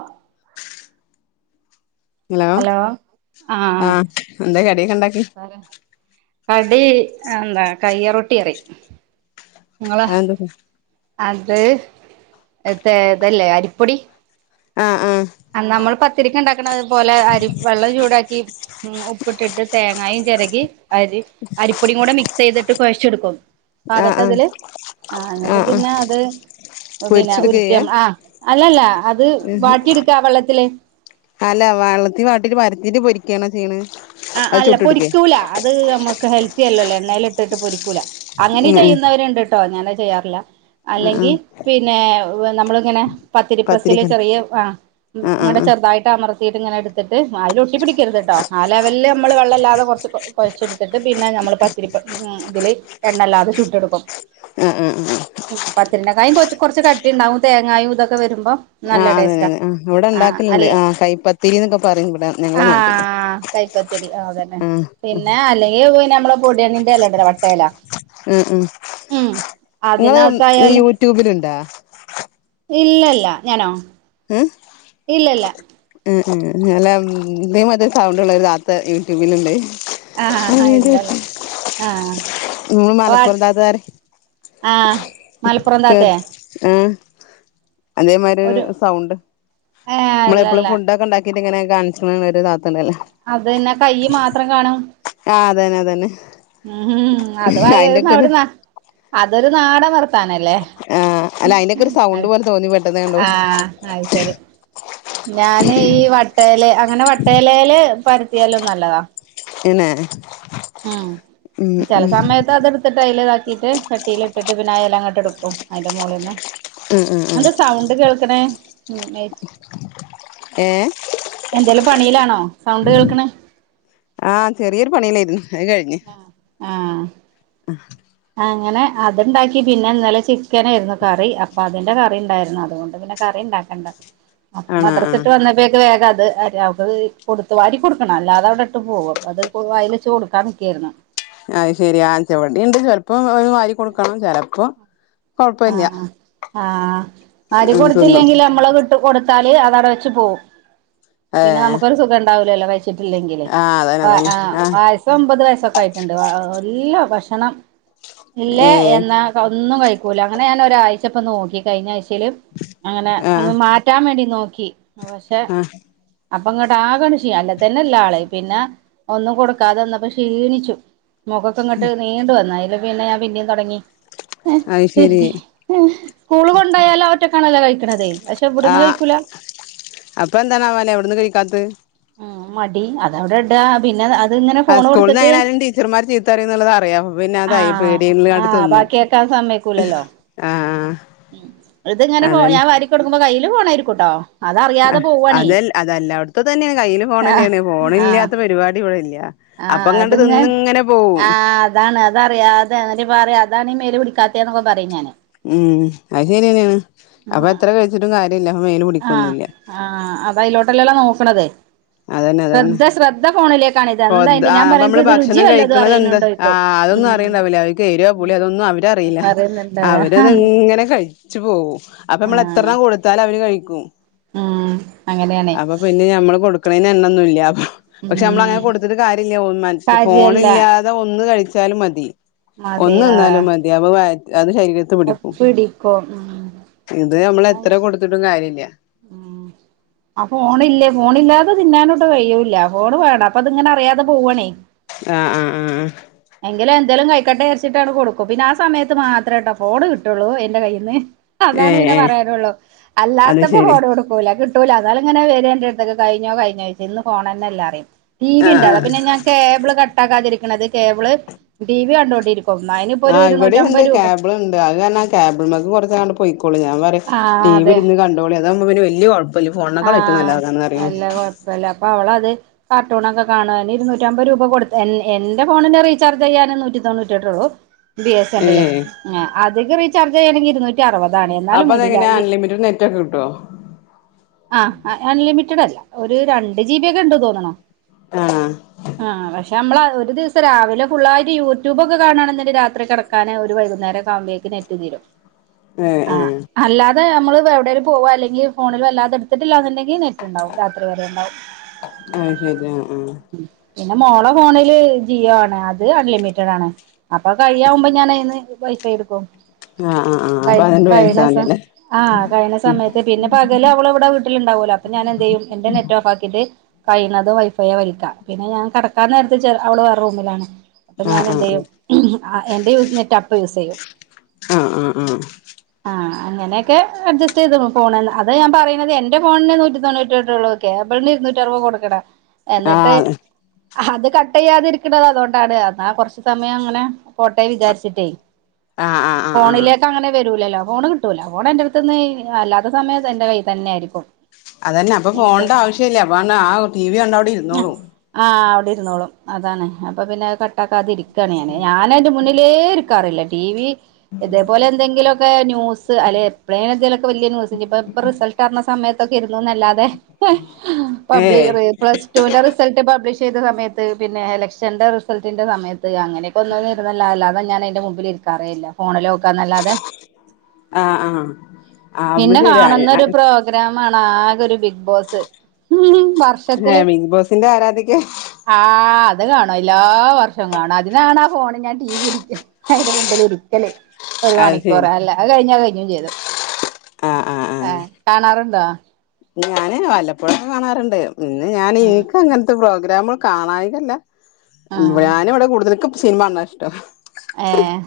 ആ ഹലോ ആഹ് ആഹ എന്താ കടിയൊക്കെ ഉണ്ടാക്കി കടി എന്താ കയ്യറൊട്ടി പറിം ഇങ്ങളാ അതെന്താ അത് എത്തെ തല്ലേ അരിപ്പൊടി ആഹ് ആഹ് നമ്മള് പത്തിരിക്ക ഉണ്ടാക്കണം അതുപോലെ അരി വെള്ളം ചൂടാക്കി ഉം ഉപ്പിട്ടിട്ട് തേങ്ങായും ചിരകി അരി അരിപ്പൊടിയും കൂടെ മിക്സ് ചെയ്തിട്ട് കുഴച്ചെടുക്കും ആഹ് പാകത്തെ ആഹ് തില് ആ ന്നട്ട് ആഹ് ആഹ് പിന്നെ അത് പിന്നെ പൊരിച്ചെടുക്ക ചെയ്യാ ഉരുറ്റം ആ അല്ലല്ല അത് വാട്ടിയെടുക്ക താ വള്ളത്തില് അല്ല വെള്ളത്തി വാട്ടീട്ട് പര്ത്തീട്ട് പൊരിക്കണോ ചെയ്ണ് ആ അല്ല പൊരിക്കൂല അത് നമുക്ക് ഹെൽത്തിയല്ലല്ലോ എണ്ണേൽ ഇട്ടിട്ട് പൊരിക്കൂല അങ്ങനെ ഉം ഉം ചെയ്യുന്നവരുണ്ട്ട്ടോ ഞാൻ ചെയ്യാറില്ല ആഹ് അല്ലെങ്കി ആഹ് പിന്നെ നമ്മളിങ്ങനെ പത്തിരിപ്രസ്സിൽ പത്തിരിക്ക് ചെറിയ ആ ആഹ് ആഹ് [unintelligible] ആഹ് ചെറുതായിട്ട് അമർ [unintelligible] വായില് ഒട്ടിപ്പിടിക്കരുത് ട്ടൊ ലെവല് നമ്മൾ വെള്ളല്ലാതെ കുറച്ച് കൊ കുഴച്ചെടുത്തിട്ട് പിന്നെ നമ്മൾ പത്തിരിപ്പ അഹ് ഇതില് എണ്ണല്ലാതെ ചുട്ടെടുക്കും അഹ് ആഹ് ഉം പത്തിരിനകായിം പോച് കൊറച്ച് കട്ടിണ്ടാവും തേങ്ങായും ഇതൊക്കെ വരുമ്പോ നല്ല ആഹ് അതന്നെ ടേസ്റ്റാ ഇവിടെ ആ ഇവിടെണ്ടാക്കൽണ്ട് അല്ല ആഹ് കൈപ്പത്തിരിന്നൊക്കെ പറയും ഇവിടെ ഞങ്ങളെ നാട്ടിൽ ട്ടിപ്പത്തിരി ആഹ് അതന്നെ പിന്നെ അല്ലെങ്കി പിന്നെ നമ്മളെ പൊടെന്നെ [unintelligible] വട്ടല ആഹ് ഉം അതിനകത്ത ആയാലും ട്യൂബിലുണ്ടോ ഇല്ലല്ല ഞാനോ? ഏഹ് ഇല്ലല്ല ഉം ഉം ങ്ങലം ഇതേ മാര്തെ സൗണ്ട്ള്ള ഒരു താത്ത യൂട്യൂബിലുണ്ട് അഹ് ആഹ് ഏത് ഇല്ലല്ല ആഹ് മ്മ വ മലപ്പുറം താത്തരെ ആഹ് മലപ്പുറന്താത്തെ ആഹ അതേമാരി ഒരു സൗണ്ട് ഏഹ് നമ്മളെപ്പോഴും അല്ലല്ല ഫുഡക്കെ ണ്ടാക്കിട്ട്ങ്ങനെ കാണിച്ച്ണ ഒരാത്തണ്ടല്ലേ അതെന്നെ കൈ മാത്രം കാണും ആഹ് അതന്നെ അതന്നെ ഉംം അത് അയിന്റെക്കെ ഒരു അവിടെ അതൊരു നാടൻ വർത്താനല്ലേ ആഹ് അല്ല അതിനൊക്കെ ഒരു സൗണ്ട് പോലെ തോന്നി പെട്ടന്ന കണ്ടോ അത് ശരി ഞാൻ ഈ വട്ടയില അങ്ങനെ വട്ടയിലേല് പരത്തിയാലോ നല്ലതാ പിന്നെ ഉം ഉം ചില ഉം സമയത്ത് അതെടുത്ത് [unintelligible] ചട്ടിൽ ഇട്ടിട്ട് പിന്നെ ആഹ് ഇല അങ്ങട്ട്എടുക്കും അയ്ന്റെ മോളീന്ന് ആഹ് ആഹ് എന്ത ആഹ് സൗണ്ട് കേൾക്ണേ [inaudible] ഏഹ് എന്തെലും പണിയിലാണോ സൗണ്ട് കേൾക്ണ് ആഹ് ചെറിയൊരു പണിയിലായിരുന്നു അത് കഴിഞ്ഞ് ആഹ് അങ്ങനെ അത്ണ്ടാക്കി പിന്നെ ഇന്നലെ ചിക്കനായിയിരുന്നു കറി അപ്പൊ അതിന്റെ കറി ഉണ്ടായിരുന്നു അതുകൊണ്ട് പിന്നെ- കറി ഉണ്ടാക്കേണ്ടത് അപ്പൊ ആണോ മദ്രസ ആഹ് വിട്ട് വന്നപ്പോഴേക്ക് വേഗം അത്- അത് കൊടുത്തു വാരി കൊടുക്കണം അല്ലാതെ അവിടെ ഇട്ട് പോകും അ അത് അതിൽ വായിൽ വച്ച് കൊടുക്കാൻ നിക്കായിരുന്നു അത് ശെരി ഇവിടെ ഉണ്ട് ചിലപ്പോൾ ഒരു വരി കൊടുക്കണം ചിലപ്പോൾ ആഹ ആഹ് വാരി ഉം തിന്നും കൊടുത്തില്ലെങ്കിൽ നമ്മള് വിട്ടുകൊടുത്താൽ അത് അവിടെ വെച്ച് പോകും പിന്നെ ഏഹ് നമുക്കൊരു സുഖം ഉണ്ടാവലല്ലോ കഴിച്ചിട്ടില്ലെങ്കില് ആഹ് അതന്നെ അതന്നെ [unintelligible] ആ ആഹ് [unintelligible] ഇപ്പൊ ഒമ്പത് വയസ്സൊക്കെ ആയിട്ടുണ്ട് എല്ല ഭക്ഷണം ഇല്ലേ ഏഹ് എന്നാ ഒന്നും കഴിക്ക [unintelligible] അങ്ങനെ ഞാൻ ഒരാഴ്ച്ച ഇപ്പൊ നോക്കി കഴിഞ്ഞ ആഴ്ചയില് അങ്ങനെ ആഹ് അന്ന് മാറ്റാൻ വേണ്ടി നോക്കി പക്ഷെ- ആഹ് അപ്പൊ ഇങ്ങോട്ട് ആകെ അങ്ങോട്ട് ക്ഷണിച്ചു അല്ല തന്നെയില്ല ആള് പിന്നെ ഒന്നും കൊടുക്കാതെ വന്നപ്പോ ക്ഷീണിച്ചു മുഖൊക്കെ ഇങ്ങോട്ട് നീണ്ടു വന്ന് അതില് പിന്നെ ഞാൻ പിന്നെ തുടങ്ങി [inaudible] അത് ശെരി സ്കൂള് കൊണ്ടായാല ഒറ്റയ്ക്കണല്ലേ കഴിക്കുന്നത് പക്ഷെ ആ ഇവിട്ന്ന് കഴിക്കൂല അപ്പൊ എന്താണാവോ [unintelligible] അവിടുന്ന് കഴിക്കാത്ത് ഉം മടി അത് അവിടെ ഇടുക പിന്നെ- അതിങ്ങനെ ആ ഫോണ് സ്കൂളിൽ കൊടുത്തിട്ട് അങ്ങനെ ആരെങ്കിലും ടീച്ചർമാർ ചീത്ത പറയും എന്നുള്ളത് അറിയാം പിന്നെ അതായി പേടി ആഹ് ഇല്ലാതെ ആഹ് തിന്നു ബാക്കിയാക്കാൻ ആഹ് ആഹ് ഉം ഇത് ഇങ്ങനെ [unintelligible] അതന്നെ ഞാൻ വാരി കൊടുക്കുമ്പോ കയ്യിയില് ഫോൺ ആയിരിക്കും കേട്ടോ അത് അതല്ലായിടത്തും തന്നെയാണ് കയ്യിയില് ഫോണ് ആഹ് തന്നെയാണ് ഫോൺ ആഹ് ഇല്ലാത്ത പരിപാടി ഇവിടെ ഇല്ല ആഹ് അപ്പോയെങ്ങാണ്ട് അതിങ്ങ തിന്നു ഇങ്ങനെ പോവും ആഹ് അതാണ് അത് അറിയാതെ പറയും അതാണ് ഈ മേല് പിടിക്കാത്തെ എന്നൊക്കെ പറയും ഞാന് ഉം അത് ശരി തന്നെയാണ് അപ്പൊ എത്ര കഴിച്ചിട്ടും കാര്യയില്ല മേല് - ആഹ് ആഹ് അത് അതിലോട്ടലല്ലോ നോക്കണത് ശ്രദ്ധ ശ്രദ്ധ ഫോണിലെ - ആഹ് നമ്മള് ഭക്ഷണം കഴിക്കണത് എന്ത്‌ ആ അറിയണുണ്ടോയിക്കും ഉം അതൊന്നും അറിയണ്ടാവില്ല അവര് ഏരിവോ പുളിയൊ ഉം അതൊന്നും അവരറിയില്ല ഒന്നറിയുന്നുണ്ടതാ അവര് അതിങ്ങനെ കഴിച്ചു പോകും അപ്പ നമ്മള് ആഹ് എത്രയെണ്ണം കൊടുത്ത്- കൊടുത്താൽ അവർ കഴിക്കൂ ഉം അങ്ങനെയാണേ അപ്പൊ പിന്നെ ഞമ്മള് കൊടുക്കണെന്ന് എണ്ണം ഒന്നുയില്ല അപ്പൊ പക്ഷെ ഉം നമ്മളങ്ങനെ- കൊടുത്തിട്ട് കാര്യമില്ല മനുഷ്യന് ഫോൺ കാര്യല്ല ഇല്ലാതെ ഒന്ന് കഴിച്ചാലും മതി മതി ഒന്ന് ആഹ് തിന്നാലും മതി അപ്പൊ അത് ശരീരത്ത് പിടിക്കും ഒപ്പിടിക്കും ഉം ഇത് നമ്മള് എത്ര കൊടുത്തിട്ടും കാര്യയില്ല ഉം ആ ഫോണില്ല ഫോണ് ഇല്ലാതെയൊട്ട് കഴിയൂല്ല ഫോണ് വേണം അപ്പൊ അത് ഇങ്ങനെ അറിയാതെ പോവണേ ആഹ് ആഹ് ആഹ് ആഹ് എങ്കിലേ എന്തെങ്കിലും കഴിക്കട്ടെ വിചാരിച്ചട്ട് അങ്ങട് കൊടുക്കും പിന്നെ ആ സമയത്ത് മാത്രേട്ടോ ഫോണ് കിട്ടുള്ളൂ എന്റെ കയ്യിൽ നിന്ന്- ഏ അതാണ് പിന്നെ ഏ പറയാനുള്ളൂ അല്ലാത്ത അത് ശരി കൊടുക്കൂല കിട്ടൂല അതേൽ ഇങ്ങനെ വരും എന്റെടുതക്ക് കഴിഞ്ഞോ കഴിഞ്ഞോ ചോയ്ച് ഇന്ന് പോണന്നെല്ല പറിയും ടി വി ആ ആ ഉണ്ടാോ പിന്നെ ഞാൻ കേബിൾ കട്ട ആക്കാതിരിക്കണുന്നത് കേബിള് ടി വി കണ്ടുകൊണ്ടിരിക്കും അതിന് ആഹ് ഇവിടെ ഉണ്ട് കേബിൾ ഉണ്ട് അത് കാരണ കേബിൾമക്ക് കൊട്ത്ത് അങ്ങട്ട് പൊക്കോളും ഞാൻ പറയ്യും ആ ടി വി അതെ ഇരുന്ന് കണ്ടോളി അതാവുമ്പ പിന്ന വലിയെ കൊയപ്പം ഇല്ല ഫോൺ മ്മേ കളി ഏറ്റവും നല്ലതന്ന പറയുന്നേ അല്ല അപ്പൊ അവൾ അത് കാർട്ടൂന്നൊക്കെ കാണാൻ ഇരുന്നൂറ്റ അമ്പത് രൂപ കൊടുത്ത് എന്റെ ഫോണിന്റെ റീചാർജ് ചെയ്യാൻ നൂറ്റി തൊണ്ണറ്റിെട്ടുള്ളൂ ബി എസ് എൻില് ഏഹ് അതിക്ക് റീചാർജ് ചെയ്യുകണെങ്കിൽ ഇരുന്നൂറ്റി അറുപതാണ് എന്നാലും അപ്പൊ വേണ്ടിനില്ല അതെങ്ങനെ അൺലിമിറ്റഡ് നെറ്റ് ഒകെ കിട്ടോ കേട്ടോ ആഹ് അൺലിമിറ്റഡ് അല്ല ഒരു രണ്ട് ജിബിയ ഒക്കെ ഉണ്ട് തോനിണു ആഹ് ആ പക്ഷെ നമ്മള ഒരു ദിവസം രാവിലെ ഫുള്ളായിട്ട് യൂട്യൂബൊക്കെ കാണാണ് എന്ന് രാത്രി കിടക്ക കാരണം രു വൈകുന്നേരം ആവുമ്പോയേകും നെറ്റ് തീരും ആഹ് ഏഹ് അല്ലാതെ നമ്മൾ എവിടേലും പോവാ അല്ലെങ്കി ഫോൺ വല്ലാതെ എടുത്തിട്ടില്ലാ ഉണ്ടങ്കി ന്റൽ നെറ്റ് ണ്ടാവും രാത്രി വരെ ഉണ്ടാവും അത് ശരി ആഹ് പിന്നെ മോളെ ഫോണില് ജിയോ ആണ് അത് അൺലിമിറ്റഡ് ആണ് അപ്പൊ കഴിയാവുമ്പോ ഞാൻ അയ്‌ന്ന് വൈഫ്ഐ എടുക്കും എടുക്കും ആഹ് ആഹ് ആഹ് ആഹ് അപ്പൊ അഹ് അതണ്ട് കയ്യണേ മേടിച്ചാ സ മതിയല്ലേ ആഹ് കയ്യണേ സമയത്ത് പിന്നെ പകല് അവള് ആഹ് അവൾ വീട്ടുണ്ടാവലോ അപ്പൊ ഞാൻ എന്തയും എന്റെ നെറ്റ് ഓഫ്‌ അകിട്ട് കഴിയുന്നതും വൈഫൈെ വലിക്ക പിന്നെ ഞാൻ കടക്കാൻ നേരത്തെ അവള് വേ റൂമിലാണ് അപ്പൊ ആഹ് ഞാൻ എന്ത് ആഹ് ചെയ്യും എന്റെ യൂസ് നെറ്റ് അപ്പ യൂസ് ചെയ്യും ആഹ് ആഹ് ആഹ് ആഹ് ആഹ് അങ്ങനെയൊക്കെ അഡ്ജസ്റ്റ് ചെയ്ത പൊണു അത ഞാൻ പറയ എന്റെ ഫോണിന് നൂറ്റി തൊണ്ണൂറ്റി എട്ട്ള്ളു കേബിളിന് ഇരുന്നൂറ്റ അറുപത് കൊടുക്കണം എന്നിട്ട് അത് കട്ട് ചെയ്യാതിരിക്കണത് അതുകൊണ്ടാണ് എന്നാ കൊറച്ച സമയം അങ്ങനെ പോട്ടെ വിചാരിച്ചിട്ടേ ആഹ് ആഹ് ആഹ് ആഹ് ഫോണില അങ്ങനെ വരൂലല്ലോ ഫോണ് കിട്ടൂല ഫോൺ എന്റെ അടുത്ത് നിന്ന് അല്ലാത്ത സമയത്ത് എൻന്റെ കൈൽന്ന ആയിരിക്കും അതന്നെ അപ്പൊ എനിക്ക് ഫോണിന്റെ ആവശ്യല്ലേ അപ്പ ആ ടി വി കണ്ട അവിടെ ഇരുന്നോളൂ ആ് അവിടെ ഇരുന്നോളും അതാണ് അപ്പൊ പിന്നെ കട്ടാക്കാതിരിക്കാണ് ഞാൻ ഞാന അയ്‌ന്റെ മുന്നിലേ കാറില്ല ടിവി ഇതേപോലെ എന്തെങ്കിലുമൊക്കെ ന്യൂസ് അല്ല എപ്പലേലും എന്തേലും ന്യൂസ് ഇപ്പോ റിസൾട്ട് അറിഞ്ഞ സമയത്ത് ഒക്കെ നോക്കി ഇരുന്നു അല്ലാതെ പബ്ലിക് ഏഹ് പ്ലസ് ടുവിൻന്റെ റിസൾട്ട് പബ്ലിഷ് ചെയ്ത സമയത്ത് പിന്നെ എലക്ഷന്റെ റിസൾട്ടിന്റെ സമയത്ത് ത്അങ്ങനെപ്പൊന്നതേർന്നല്ല അല്ലാതെ ഞാൻ അയ്‌ന്റെ മുമ്പി ലിരിക്കാറേ യില്ല ഫോണിലോക്കാന്നല്ലാതെ ആഹ് ആഹ് ആഹ് അപ്പൊ പിന്നെ ശരിയാ കാണുന്നൊരു പ്രോഗ്രാമാണാകൊരു ബിഗ്ഗ്‌ബോസ് വർഷത്തില് ഏഹ് ബിഗ് ബോസിന്റെ ആരാധികയാ ആ അത് കാണുല്ലാ.. വർഷംകാണും അതിനാണാ ഫോണ് ഞാൻ ടി വി ഇരിക്ക അയ്ന്റെ മുമ്പിലിരിക്കല് ഒരു അത് ശരി മണിക്കൂറ് അല്ല അത് കയ്ഞ്ഞാ കയ്ഞ്ഞും ചെയ്തു. ആഹ് കാണാറുണ്ടോ? ഞാന് വല്ലപ്പോഴൊക്കെ കാണാറ്ണ്ട് ഇന്ന് ഞാന് ആഹ് ഇന്ക്കങ്ങൻത്തെ പ്രോഗ്രാമ് കാണായികല്ല മ് ആഹ് ഞാന് വടെ കൂടുതല് ക്ക്സിൻമ കാണണാ ഇഷ്ട്ടം ഏഹ്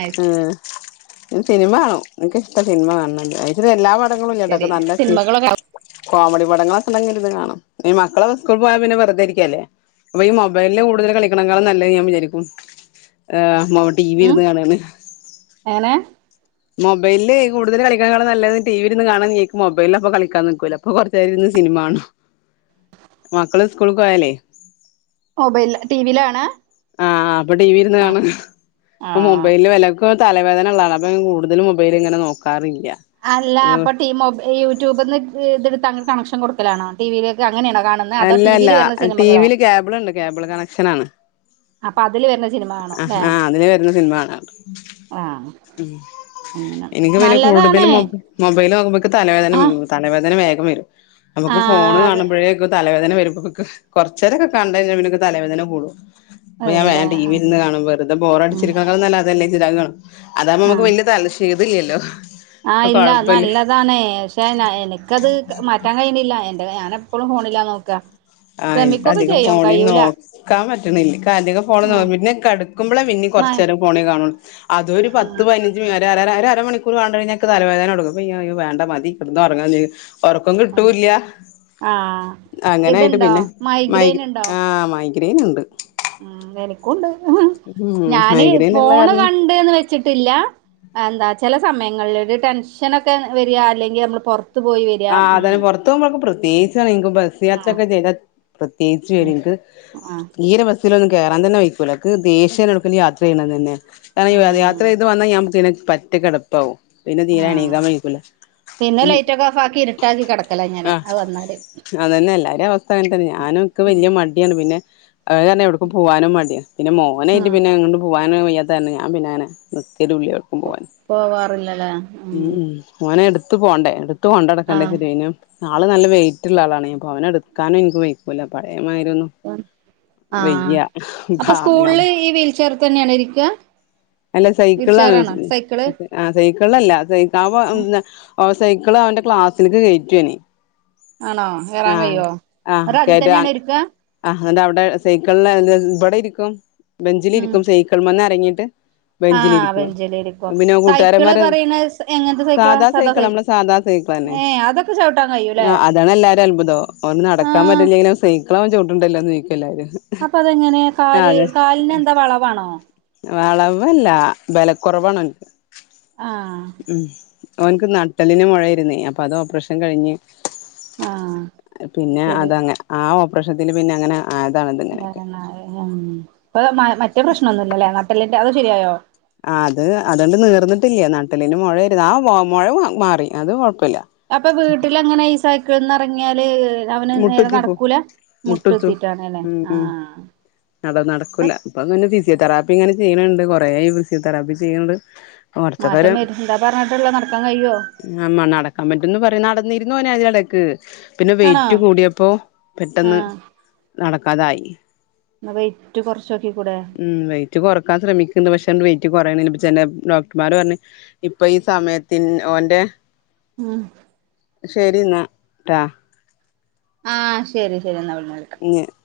അഹ് ഏഹ് സിനിമ കാണും ഇന്ക്ക് ഇഷ്ട്ടാ സിനിമ കാണണത് അതും എല്ലാ പടങ്ങളുല്ല്യാട്ടാക്ക് ശരി നല്ല സി സിനിമകളൊക്കെ കോമഡി പടങ്ങളക്കെ ഇണ്ടങ്കി ഇര്ന്ന് കാണും അയ്ന് മക്കളൊക്കെ സ്കൂള് പോയാ പിന്നെ വെറുതെ ഇരിക്കല്ലേ അപ്പഈ മൊബൈലില് കൂടുതല് കളിക്കണക്കാളും നല്ലയ് ഞാവിചാരിക്കും യേ ഉം ടിവിര്ന്ന് കാണാണ് എങ്ങനെ മൊബൈല് കൂടുത ളി ക്കാൻ കാണണം നല്ലത് ടിവിൽരുന്ന് കാണാനിക്ക് മൊബൈലിൽ കൂടുതല് കളിക്കാക്കാളും നല്ലത് ടീവിര്ന്ന് കാണാന്ന് ഇന്ക്ക് മൊബൈലിലപ്പ കളിക്കാൻ നിൽക്കൂല അപ്പൊ കൊറചേരര്ന്ന് സിനിമകാണും മക്കള് സ്കൂള്ക്ക് പോയാലെ മൊബൈല ടിവീലാ കാണാ? ആഹ് അപ്പൊ ടി വി ഇരുന്ന് കാണ ഇപ്പൊ ആഹ് മൊബൈലില് വല്ല ഇക്കൊക്കെ തലവേദന ഇള്ള ആളാണ് അപ്പ ഞാൻ കൂടുതലു മൊബൈലി ഇങ്ങനെ നോക്കാറില്ല അല്ലാ അപ്പടീമോബൈ ഈ യൂറ്റൂ ബ്ന്ന് ഈത്ട്തങ്ങട്ട് കണക്ഷൻ കൊട്ക്കലാണോ ടിവീലേക്ക് അങ്ങനേ ണോ കാണ്ന്ന അല്ലല്ലാ ടീവീ ല് കേബിള്ണ്ട് കേബിള് കണക്ഷനാണ് അപ്പൊ അതില് വരുന്ന സിനിമ കാണും ല്ലേ ആഹാ അതിന് വരുന്ന സിനിമകാണാണ്ട്.. ആഹ് അങ്ങനെ ഇനിക്ക്പിന്നെ കൂടുതല് നല്ലതാണ് മൊബൈല് നോക്ക്മ്പൊ ഇൻക്ക് തലവേദനമ് ആഹ് തലവേദന വേഗം വരും നമുക്ക് ഫോണ് ആഹ് അത് കാണുമ്പഴെ ക്ക് തലവേദനവരുമ്പക്കക്ക് കൊറച്ചേരക്ക കണ്ടയിഞ്ഞപിന്നങ്ങ് തലവേദന കൂടും അപ്പൊ ഞാവേ വരൂലേ ആഹ് ടിവിര്ന്ന് കാണുംവെറുതെ ഉം ബോറടിചിരിക്കണക്കാളും നല്ലത് അതല്ലേച്ച്ട്ട് കാണും അതാവുമ്പോ ഞമ്മക്ക് ആഹ് വല്ല്യതല ചെയ്തില്ല്യല്ലോ ആഹ് ഇല്ലള്ളാ അല്ലത് അതാണ്ക്ഷെയ്ന എനിക്കത് മാറ്റാകയ്യിണില്ല എന്റെ അ ഞാനെപ്പളും ഫോണിലാനോക്കാ ആഹ ഇപ്പധികം ഫോണിന് നോക്ക ഇക്കാപറ്റ്ണില്ല ഇക്കധികം [unintelligible] ൻ പറ്റണില്ല ഉം [unintelligible] പിന്നെ കട്കുമ്പളെ പിന്നീം മ കൊറച്ചേരം ഫോണില് കാണൊള്ളു അതൊരു പത്ത് പയ്ന ഇജിം അരരര ഒരരമണിക്കൂറണ്ടയ്ഞ്ഞാല് ഇക്ക് തലവേദന ട്ങ്ങുംഅപ്പ അയ്യോ വേണ്ട മതി കെട്ന്നൊറങാന്ന് ക ഉറക്കം കിട്ടൂല്ല്യാ ആഹ് അങ്ങനാ ഇതുണ്ടോ യിട്ട്പിന്നെ മൈ മൈഗ്രെയിൻ ഗ്രെ ഉണ്ടോ ആഹ മൈഗ്രെ മൈ ഗ്രീന്ണ്ട് ഉം നെനി ക്കൂണ്ട് ഉം ഞാനെ മൈഗ്രെയിൻ ഇള്ള ഫോണ് കാരണം കണ്ട്ന്ന് വെച്ച് ച്ചിട്ടില്ലാ അന്താ ചെല സമയങ്ങളിലൊരു ടെൻഷനൊക്കെ വരാ അല്ലെങ്കിഅമ്മള് പൊറ ആഹ് അതെ പൊറത്ത്പോവുമ്പമുക്ക് പ്രേത്യേകിച്ചറിയാം ആഹ് ബസ്സ്യാത്രയൊക്കെ ചെയ്യിമ്പ പ്രത്യേകിച്ചി ഒരും ഉം ഇൻക്ക് ആഹ് തീരെ പ ബസിൽലൊന്നും കേറാൻ തന്നെ വൈക്കൂല ഇക്ക് ദേഷ്യാണ് എടുക്കെങ്കിലും യാത്ര ചെയ്യണതന്നെ. കാരണം യാത്ര ഉം ചെയ്ത് വന്നാ ഞാൻ പിന്നെ പറ്റ കിടക്കും പിന്നെ തീരെ എണീക്കാൻ വഴിക്കൂല ഉം ഓഫാക്കി ഇര്ട്ടാക്കികിടക്കല. ആ അത്തന്നെ എല്ലാരേം അവസ്ഥ അങ്ങനത്തന്നെ ഞാനും ഇക്ക്‌ ഉം വല്യ മടി പിന്നെ അത് കാര്ണം എവിടക്ക് പോകാനും മടിയാണ് പിന്നെ മോനായിട്ട് ആഹ് പിന്നെ പോവാന് വെയ്യത്ത കാർണം ഞാൻ പിന്നങ്ങനെ നിക്കലുല്ല്യ എവിടേക്കും പോവാൻ പോവാറില്ലല്ലേ ഉം ഉം മോനെ ഇടുത്ത് പോകണ്ടേ ഇടുത്ത് കൊണ്ട് ആഹ് നടക്കണ്ടേച്ച്ട്ട് പിന്നെ. ആള് നല്ല വെയിറ്റുള്ള ആളാണ് പ്പൊ അവനെ ഇടുക്കാനും എനിക്ക് വെയക്കൂല്ല പഴയമായിരൊന്നും ആ അപ്പൊ സ്കൂളില് ഈ വീൽചയർ തന്നെയാണോ ഇരിക്ക? അല്ല സൈക്കിളാണ് ഉള്ളത്. ആ സൈക്കിളല്ല സെ അവ സൈക്കിള് അവന്റെ ക്ലാസ്സിലേക്ക് കയറ്റുഓൻ. ആണോ കേറാൻ കയിയോ ന്നിട്ട് അതി തന്നെയണോ ഇരിക്ക ആ് അ അവിടെ സൈക്കിള ഇവിടെ ഇരിക്കും ഉം ബെഞ്ചിലിരിക്കും സൈക്കിൾമെന്ന് ഇറങ്ങിയിട്ട് ആഹ് ബെഞ്ചിലിരിക്കും ബെഞ്ചില് ഇരിക്കും പിന്നെ സൈക്കിള് കൂട്ടുകാരന്മാര് പറയണ എങ്ങനത്തെ സൈക്കിളാ സാധാ സാദാ സൈക്കിള്ളാ സൈ നമ്മളെ. സാധാ സൈക്കള് തന്നെ ഏഹ് അതൊക്കെ ചവിട്ടാൻ കഴിയൂല്ലേ ആ അതാണ്ല്ലാ അത്ഭുതം ഓൻ നടക്കാൻ ആഹ് പറ്റില്ലെങ്കിലും സൈക്കളവൻ ചോട്ടണ്ടല്ലോന്ന് ചോയിക്കും എല്ലാരും അപ്പൊ അതെങ്ങനെ ആഹ് കാല് അതെ കാലിന് എന്താ വളവാണോ? വളവല്ല ബല കുറവാണ് ആഹ് ഉം ഒൻക്ക് നട്ടലിന് മുഴയിരുന്നേ അപ്പൊ അത് ഓപ്പറേഷൻ കഴിഞ്ഞ്. ആഹ് അത് പിന്നെ ശരി അതങ്ങെ ആ ഓപ്പറേഷത്തിന് പിന്നെ അങ്ങന [unintelligible] ഇപ്പോ മ മറ്റേ പ്രശ്നൊന്നുല്ലല്ലേ നട്ടല്ലിന്റെ അത് ശരിയായോ ആ അത് അതണ്ട് നീർന്നിട്ടില്ല നട്ടെല്ലിന് മുഴ ആയിരുന്നു ആ മുഴ മാറി അത് കൊഴപ്പമില്ല. അപ്പൊ വീട്ടില് എങ്ങനെ ഈ സൈക്കിൾന്ന് എറങ്ങിയാല് ഉ അവന് നേരെ മുട്ടുത്തിപ്പോ നടക്കൂല മുട്ട് മുട്ടുത്തും കുത്തിട്ടാണ് അല്ലേ ഉം ഉം ആഹ് നട നടക്കൂല്ല ഇപ്പന്നെ ഫിസിയോതെറാപ്പി ഇങ്ങനെ ചെയ്യണണ്ട് കൊറെേ ആയി ഫിസിയോതെറാപ്പി ചെയ്യണ്ട്. കൊറച്ചൊക്കെ മാറ്റം വരും എന്താ പറഞ്ഞിട്ടള്ള നടക്കാൻ കഴിയുവോ ആ നം നടക്കാൻ പറ്റുംന്ന് പറയും നടന്നിരുന്നു ഓൻ ഇടക്ക് പിന്നെ വെയ് ആണോ റ്റു കൂടിയപ്പോ പെട്ടെന്ന് ആഹ് നടക്കാതായി എന്ന വെയിറ്റ് കൊറച്ചോക്കിക്കൂടെ? ഉ വയിറ്റ് കൊറക്കാൻ ശ്രമിക്ക്‌ണ്ട് പക്ഷെ അങ്ങട്ട് വെയിറ്റ് കുറയണില്ലാ ചെലപ്പോ ഡോക്ടർമാർ പറഞ്ഞ് ഇപ്പൊ ഈ സമയത്തിന് ഓന്റെ ഉം ശരി എന്നാ ട്ടാ ആഹ് ശരി ശരി എന്നാ പിന്നെ [unintelligible]